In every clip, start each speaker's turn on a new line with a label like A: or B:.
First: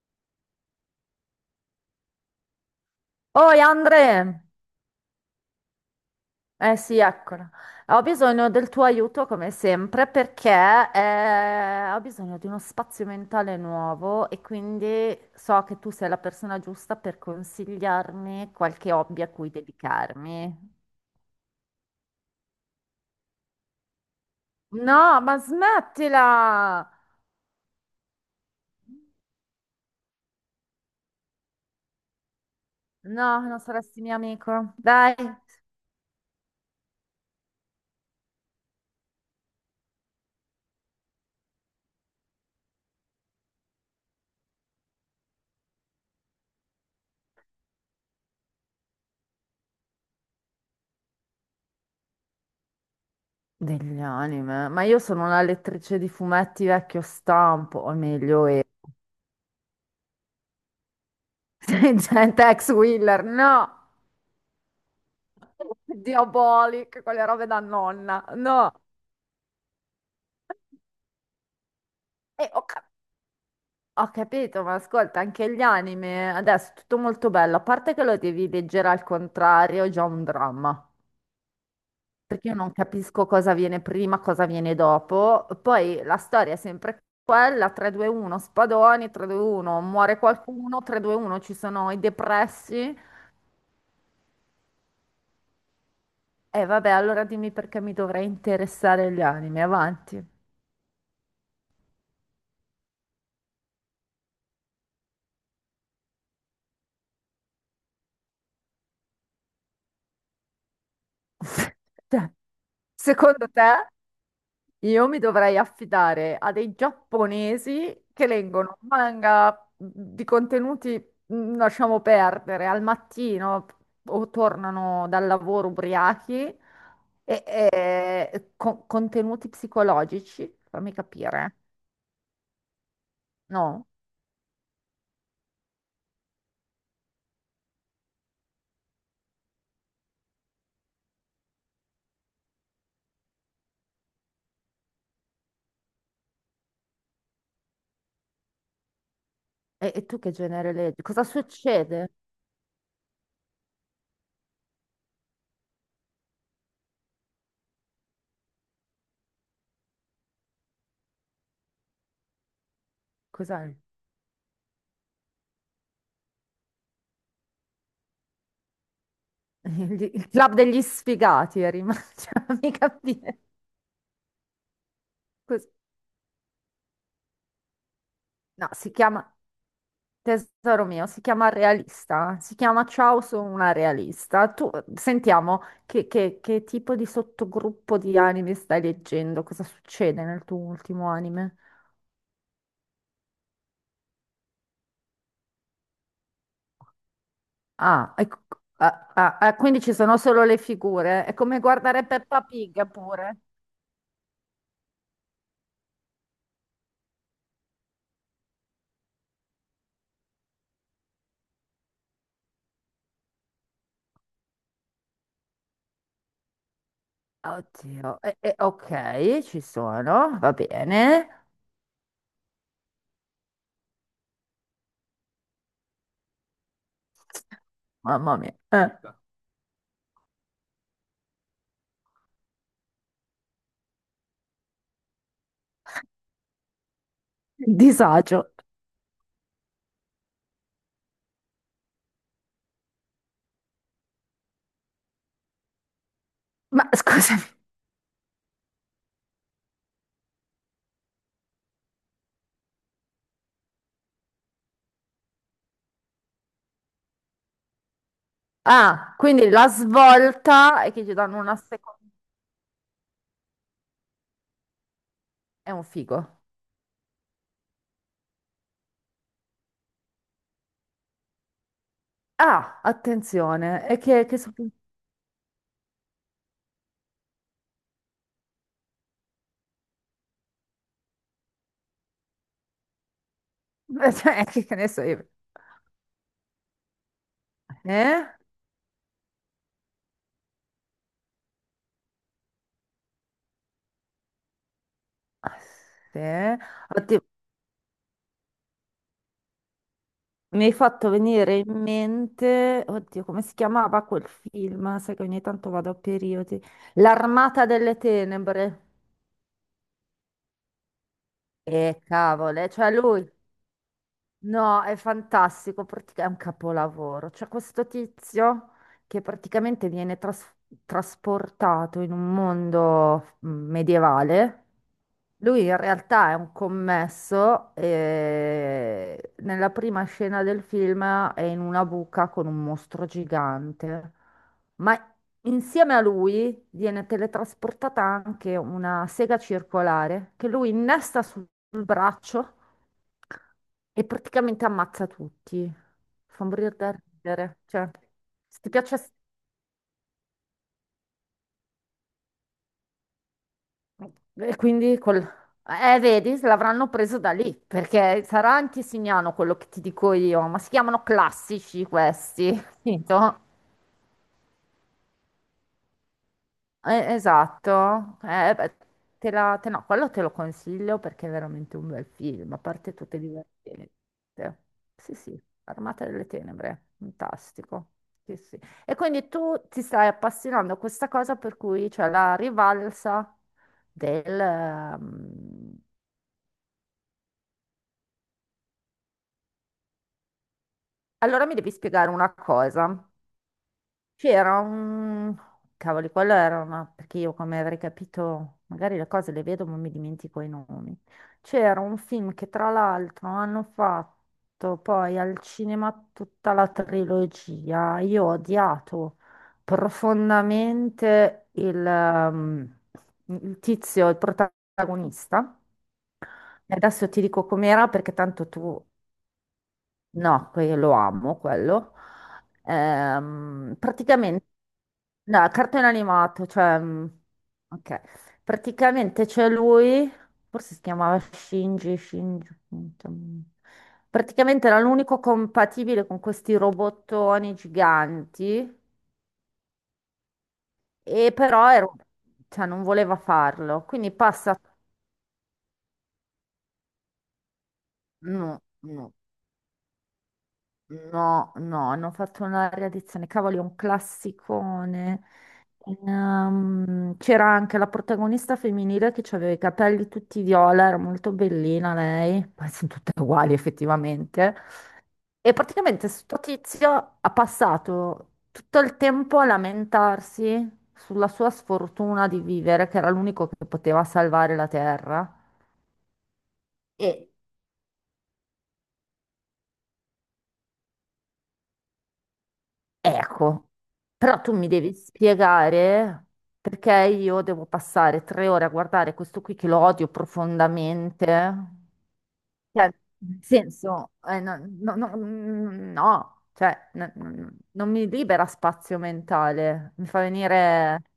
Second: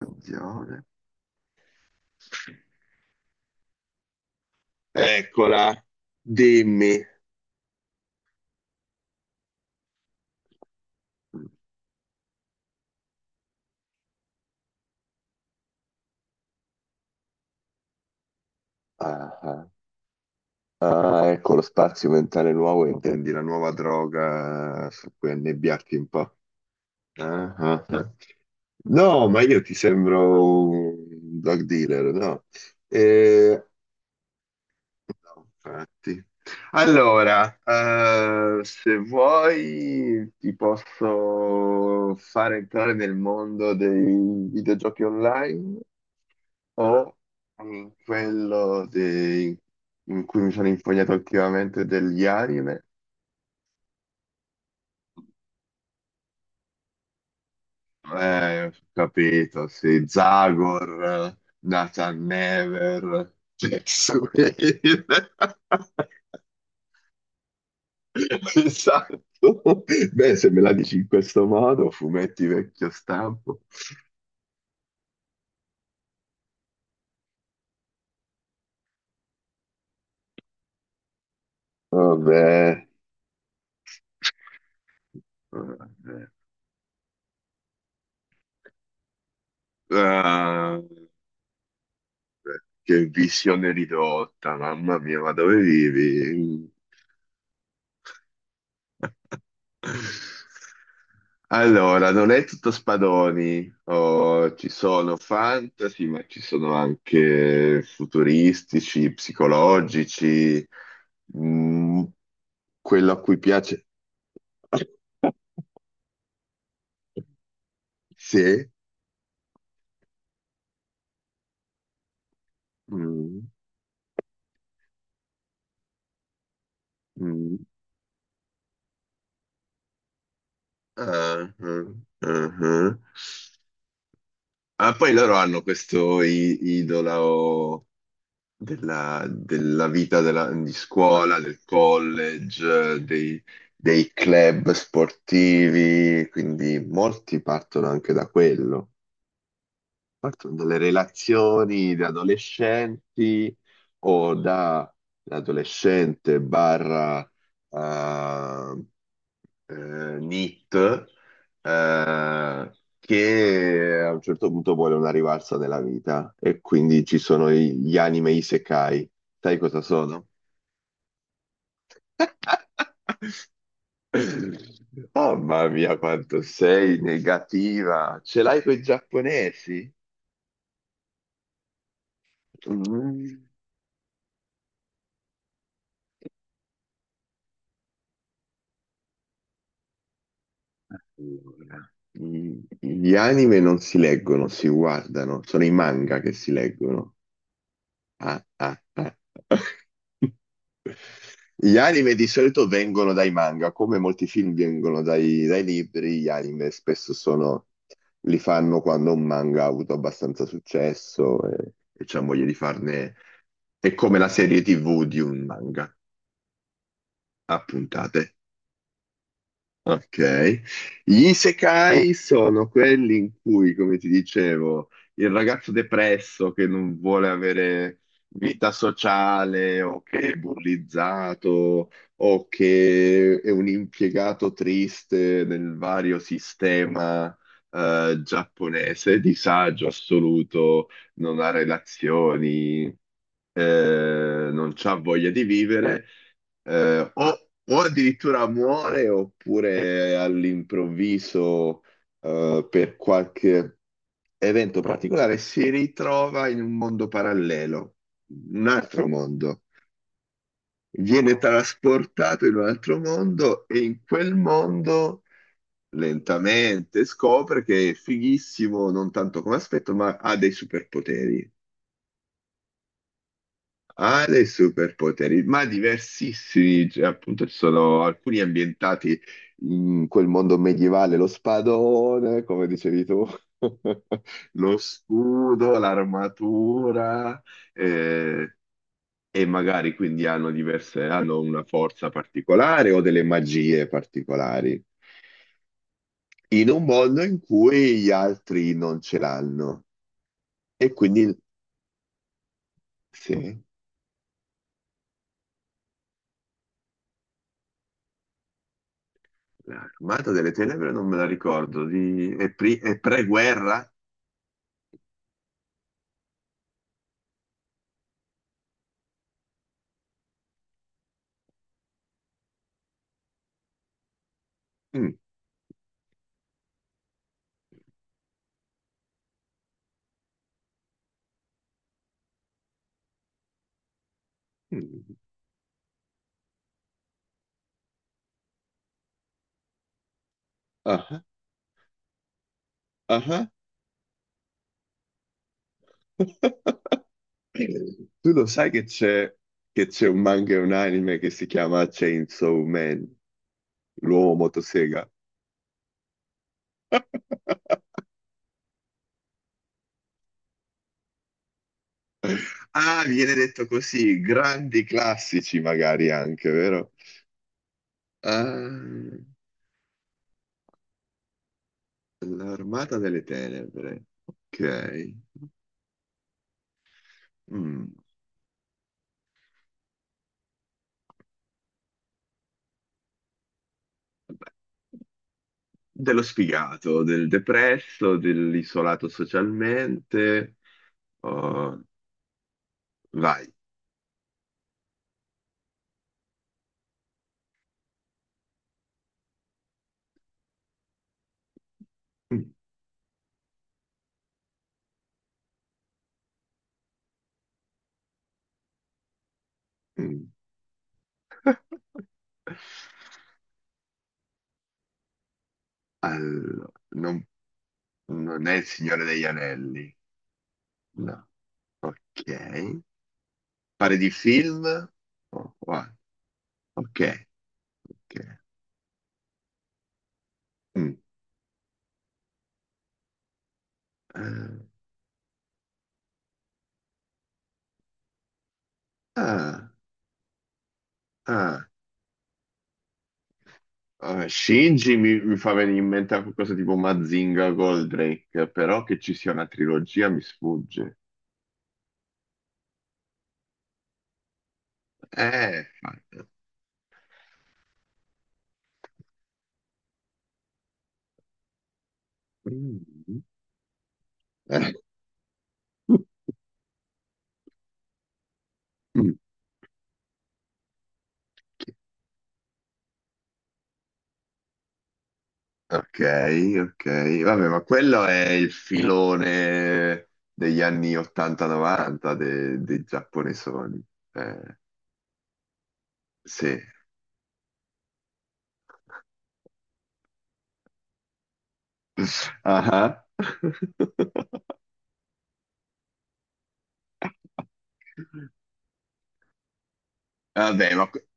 A: Attenzione.
B: Oi Andre,
A: Eccola,
B: eh sì,
A: dimmi.
B: eccola. Ho bisogno del tuo aiuto come sempre perché ho bisogno di uno spazio mentale nuovo e quindi so che tu sei la persona giusta per consigliarmi qualche hobby a
A: Ah,
B: cui
A: ah.
B: dedicarmi.
A: Ah, ecco lo spazio mentale nuovo, intendi la nuova droga su
B: No,
A: cui
B: ma
A: annebbiarti un
B: smettila!
A: po'. Ah, ah, ah. No, ma io ti sembro un drug dealer, no?
B: No, non
A: Eh,
B: saresti mio amico. Dai.
A: no, infatti. Allora, se vuoi ti posso fare entrare nel mondo dei videogiochi online. O mm, quello dei- in cui mi sono infognato ultimamente degli anime.
B: Degli anime, ma io sono una lettrice di fumetti vecchio stampo, o meglio, e...
A: Ho capito, sì, Zagor, Nathan
B: gente ex Wheeler,
A: Never,
B: no!
A: Tetsuya.
B: Diabolic, quelle robe da nonna. No,
A: Esatto. Beh, se me la dici in questo modo, fumetti
B: e ho, cap-
A: vecchio stampo.
B: ho capito, ma ascolta, anche gli anime adesso è tutto molto bello, a parte che lo devi leggere al contrario, è già un dramma, perché io non
A: Vabbè.
B: capisco cosa viene prima, cosa viene dopo. Poi la
A: Vabbè.
B: storia è sempre quella, 3-2-1, spadoni, 3-2-1, muore
A: Eh,
B: qualcuno, 3-2-1, ci sono i depressi.
A: Che visione ridotta, mamma mia, ma dove
B: E
A: vivi?
B: vabbè, allora dimmi perché mi dovrei interessare gli anime, avanti.
A: Allora, non è tutto spadoni. Oh, ci sono fantasy, ma ci sono anche futuristici, psicologici, mm,
B: Cioè,
A: quello a cui
B: secondo
A: piace.
B: te? Io mi dovrei affidare a dei giapponesi che
A: Sì.
B: leggono manga mhmm, di contenuti, lasciamo perdere, al
A: Mm,
B: mattino o tornano dal lavoro ubriachi e,
A: mm.
B: e con- contenuti psicologici, fammi
A: Ah,
B: capire,
A: ah, ah, ah.
B: no?
A: Ah, poi loro hanno questo idolo. Della, della vita di scuola, del college, dei, dei club sportivi, quindi molti partono anche da quello,
B: E tu che
A: partono
B: genere
A: dalle
B: leggi? Cosa
A: relazioni da
B: succede?
A: adolescenti o da l'adolescente barra eh, Nit, eh,
B: Cos'è?
A: che a un certo punto vuole una rivalsa nella vita e quindi ci sono gli anime isekai. Sai cosa
B: Il,
A: sono?
B: il club degli sfigati è rimasto, fammi capire.
A: Oh, mamma
B: Cos-
A: mia, quanto sei negativa! Ce l'hai
B: No,
A: con i
B: si chiama...
A: giapponesi?
B: Tesoro mio, si chiama realista, si chiama Ciao,
A: Mm.
B: sono una realista. Tu sentiamo che tipo di sottogruppo di anime stai leggendo, cosa succede nel tuo ultimo anime?
A: Allora, gli anime non si leggono, si guardano, sono i manga che si leggono.
B: Ah, ecco,
A: Ah, ah,
B: ah,
A: ah.
B: ah, ah, quindi ci sono solo le figure, è come
A: Gli
B: guardare
A: anime di
B: Peppa
A: solito
B: Pig
A: vengono dai
B: pure.
A: manga, come molti film vengono dai libri, gli anime spesso sono, li fanno quando un manga ha avuto abbastanza successo e c'è voglia di farne, è come la serie TV di un manga a
B: Oddio,
A: puntate.
B: ok, ci sono, va
A: Ok, gli
B: bene.
A: isekai sono quelli in cui, come ti dicevo, il ragazzo depresso che non vuole avere
B: Mamma mia,
A: vita sociale o che è bullizzato o che è un impiegato triste nel vario sistema,
B: disagio.
A: giapponese, disagio assoluto, non ha relazioni, non ha voglia di vivere,
B: Ma scusami.
A: o addirittura muore oppure all'improvviso, per qualche evento particolare, si ritrova in un mondo parallelo, un altro
B: Ah, quindi
A: mondo.
B: la svolta è che ci
A: Viene
B: danno una seconda.
A: trasportato in un altro mondo e in quel mondo
B: È un figo.
A: lentamente scopre che è fighissimo, non tanto come aspetto, ma ha dei superpoteri.
B: Ah, attenzione,
A: Ha dei superpoteri, ma diversissimi, cioè, appunto ci sono alcuni ambientati in quel mondo medievale, lo spadone, come dicevi tu,
B: cioè, che
A: lo
B: ne so io.
A: scudo, l'armatura,
B: Eh?
A: eh, e magari quindi hanno diverse, hanno una forza particolare o delle magie particolari,
B: Ah, sì.
A: in un mondo
B: Oddio,
A: in cui gli altri non ce l'hanno.
B: mi hai
A: E
B: fatto
A: quindi,
B: venire in mente, oddio, come si
A: sì.
B: chiamava quel film? Sai che ogni tanto vado a periodi. L'Armata delle Tenebre.
A: L'Armata delle Tenebre non me la ricordo.
B: E
A: Di... È,
B: cavole, cioè
A: è
B: lui,
A: pre-guerra?
B: no, è fantastico, è un capolavoro. C'è questo tizio che praticamente viene trasportato in un mondo medievale.
A: Mm.
B: Lui in realtà è un commesso e nella prima scena del film è in una buca con un mostro gigante, ma
A: Mm.
B: insieme a lui viene teletrasportata anche una sega circolare che lui
A: Ah,
B: innesta sul braccio
A: ah.
B: e praticamente ammazza tutti. Fa morire da ridere. Cioè,
A: Tu lo
B: se ti
A: sai
B: piace.
A: che c'è un manga e un anime che si chiama Chainsaw Man, l'uomo
B: E quindi
A: motosega.
B: col... vedi, se l'avranno preso da lì, perché sarà anche signano quello che ti dico io, ma si chiamano classici questi,
A: Ah, viene
B: capito?
A: detto così, grandi classici magari anche, vero?
B: Esatto. Beh,
A: Ah,
B: no, quello te lo consiglio perché è veramente un bel film, a parte
A: l'Armata
B: tutte
A: delle
B: divertenti.
A: Tenebre. Ok.
B: Sì, sì, Armata delle Tenebre, fantastico.
A: Mm.
B: Sì, sì. E quindi tu ti stai appassionando a questa cosa per cui c'è la rivalsa del...
A: Dello sfigato, del depresso, dell'isolato socialmente.
B: Allora mi devi
A: Oh,
B: spiegare una cosa.
A: vai.
B: C'era un... Cavoli, quello era una... Perché io come avrei capito, magari le cose le vedo ma mi dimentico i nomi. C'era un film che tra l'altro hanno fatto poi al cinema tutta la trilogia. Io ho odiato
A: Mm.
B: profondamente il tizio, il protagonista.
A: Allora,
B: E adesso ti
A: non,
B: dico com'era perché
A: non
B: tanto
A: è
B: tu...
A: il Signore degli Anelli.
B: No, lo
A: No.
B: amo quello.
A: Ok. Pare di
B: Praticamente,
A: film?
B: no,
A: Oh, wow.
B: cartone animato, cioè,
A: Ok,
B: ok.
A: ok.
B: Praticamente c'è lui, forse si
A: Mm.
B: chiamava Shinji, Shinji. mm,
A: Ah,
B: Praticamente era l'unico compatibile con questi robottoni giganti,
A: ah,
B: e
A: ah.
B: però cioè, non voleva farlo. Quindi passa,
A: Shinji mi fa venire in mente qualcosa tipo Mazinga Goldrake,
B: no,
A: però che ci
B: no.
A: sia una trilogia mi sfugge.
B: No, no, hanno fatto una riedizione, cavoli, è un classicone.
A: Fai-
B: C'era anche la protagonista femminile che aveva i capelli tutti viola, era molto bellina lei, poi sono tutte
A: Mm.
B: uguali effettivamente. E praticamente sto tizio ha passato tutto il
A: Mm.
B: tempo a lamentarsi sulla sua sfortuna di vivere, che era l'unico che poteva salvare la Terra.
A: Ok, ok.
B: E
A: Vabbè, ma quello è il filone degli anni 80-90 dei
B: ecco,
A: giapponesoni.
B: però tu
A: Eh,
B: mi devi spiegare
A: sì.
B: perché io devo passare tre ore a guardare questo qui che lo odio profondamente. Cioè,
A: Ah.
B: nel senso, no, no, no, no, cioè, non mi libera spazio mentale, mi fa
A: Vabbè, ma
B: venire...
A: que-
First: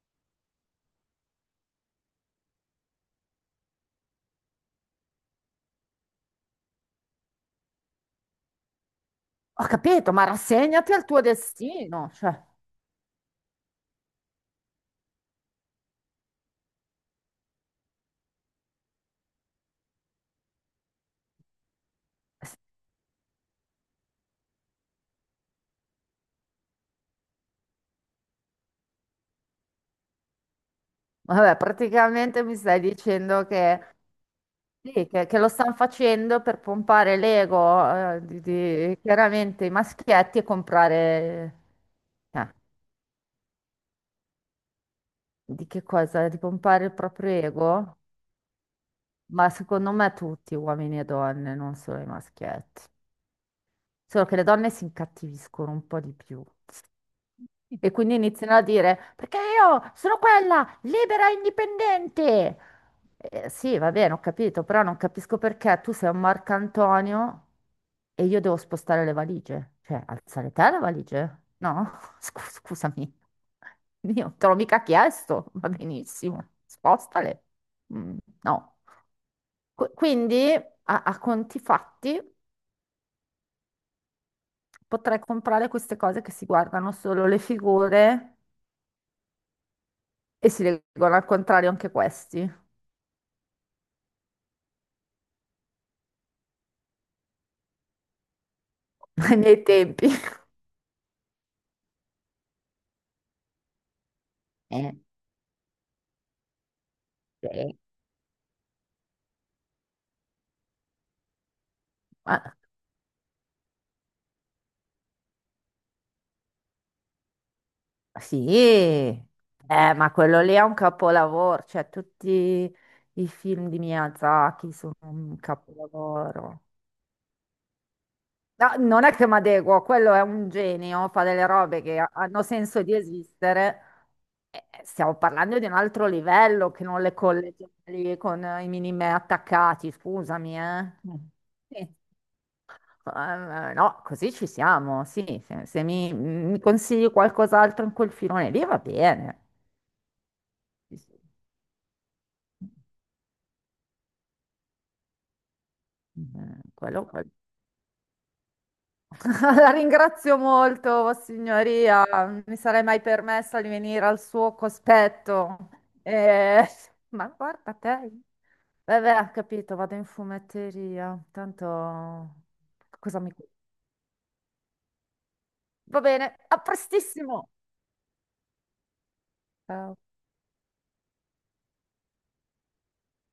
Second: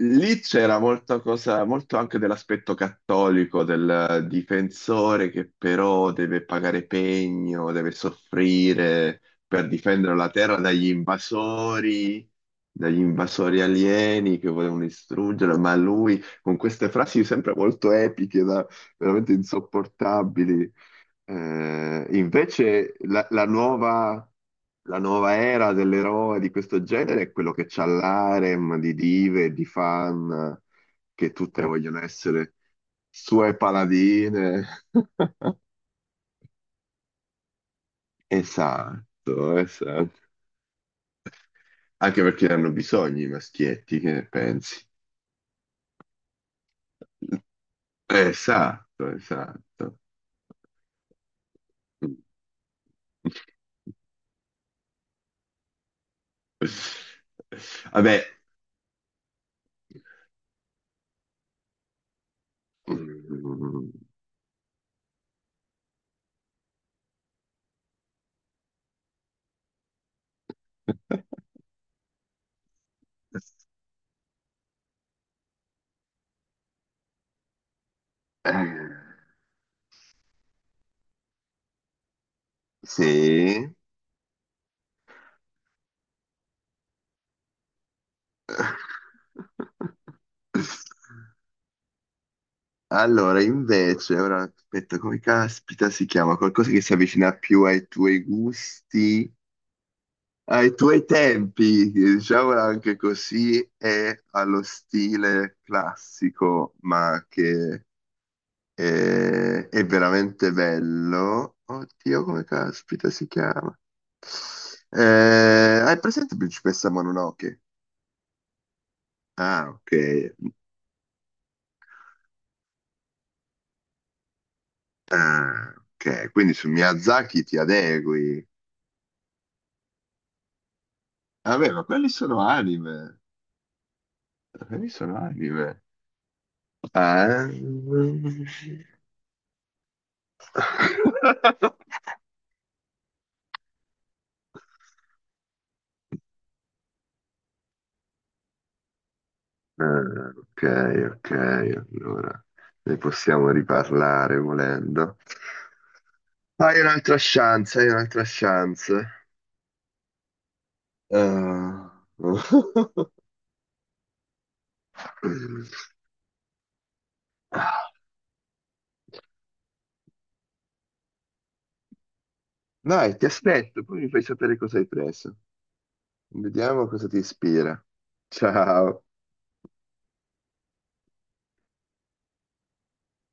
A: lì c'era molta cosa, molto anche dell'aspetto cattolico del difensore che però deve pagare pegno, deve soffrire per
B: Ho capito,
A: difendere
B: ma
A: la terra
B: rassegnati al tuo destino. Cioè,
A: dagli invasori alieni che volevano distruggere, ma lui con queste frasi sempre molto epiche, da- veramente insopportabili. Invece la nuova era dell'eroe di questo genere è quello che c'ha l'harem di dive, di fan, che
B: vabbè,
A: tutte vogliono
B: praticamente
A: essere
B: mi stai dicendo
A: sue
B: che
A: paladine.
B: sì, che lo stanno facendo per pompare l'ego,
A: Esatto,
B: chiaramente i
A: esatto.
B: maschietti e comprare...
A: Anche perché
B: eh,
A: hanno bisogno i maschietti, che ne pensi?
B: di che cosa? Di pompare il proprio ego?
A: Esatto,
B: Ma secondo
A: esatto.
B: me tutti, uomini e donne, non solo i maschietti. Solo che le donne si incattiviscono un po' di più. E quindi
A: Vabbè.
B: iniziano a dire, perché io sono quella libera e indipendente. Sì,
A: Mm.
B: va bene, ho capito, però non capisco perché tu sei un Marcantonio e io devo spostare le valigie. Cioè, alzare te le valigie? No? Scusami, io te l'ho mica chiesto, va benissimo, spostale. Mm,
A: Eh,
B: no. Quindi, a conti fatti...
A: sì.
B: Potrei comprare queste cose che si guardano solo le figure e si leggono al contrario anche questi,
A: Allora, invece, ora aspetta, come caspita si chiama? Qualcosa che si avvicina più ai tuoi gusti,
B: ai miei tempi.
A: ai tuoi tempi, diciamola anche così, e allo
B: Eh,
A: stile classico, ma
B: sì.
A: che è, è veramente bello. Oddio, come
B: Ma-
A: caspita si chiama? Eh, hai presente Principessa Mononoke?
B: sì,
A: Ah, ok.
B: ma quello lì è un capolavoro, cioè tutti i film di Miyazaki sono un
A: Ah, ok, quindi
B: capolavoro.
A: su Miyazaki ti adegui.
B: No, non è che mi adeguo, quello è un genio, fa delle
A: Vabbè,
B: robe
A: ma
B: che
A: quelli sono
B: hanno senso di
A: anime.
B: esistere.
A: Quelli sono
B: Stiamo parlando di un
A: anime.
B: altro livello che non le
A: Ah,
B: colleghi lì
A: eh.
B: con i minimi attaccati, scusami, eh. Sì. No, così ci siamo, sì. Se mi consigli qualcos'altro in quel filone lì va bene.
A: Ah, ok,
B: Sì, sì.
A: ok, allora ne possiamo riparlare volendo. Hai
B: Quello,
A: un'altra
B: quello.
A: chance, hai un'altra chance.
B: La ringrazio molto,
A: Ah.
B: Vossignoria. Non mi sarei mai permessa di venire al suo cospetto. Eh, ma guarda te. Vabbè, ho capito, vado in fumetteria. Tanto
A: Dai,
B: cosa
A: ti
B: mi...
A: aspetto, poi mi fai sapere cosa hai preso.
B: Va bene, a
A: Vediamo cosa ti
B: prestissimo.
A: ispira. Ciao.
B: Ciao.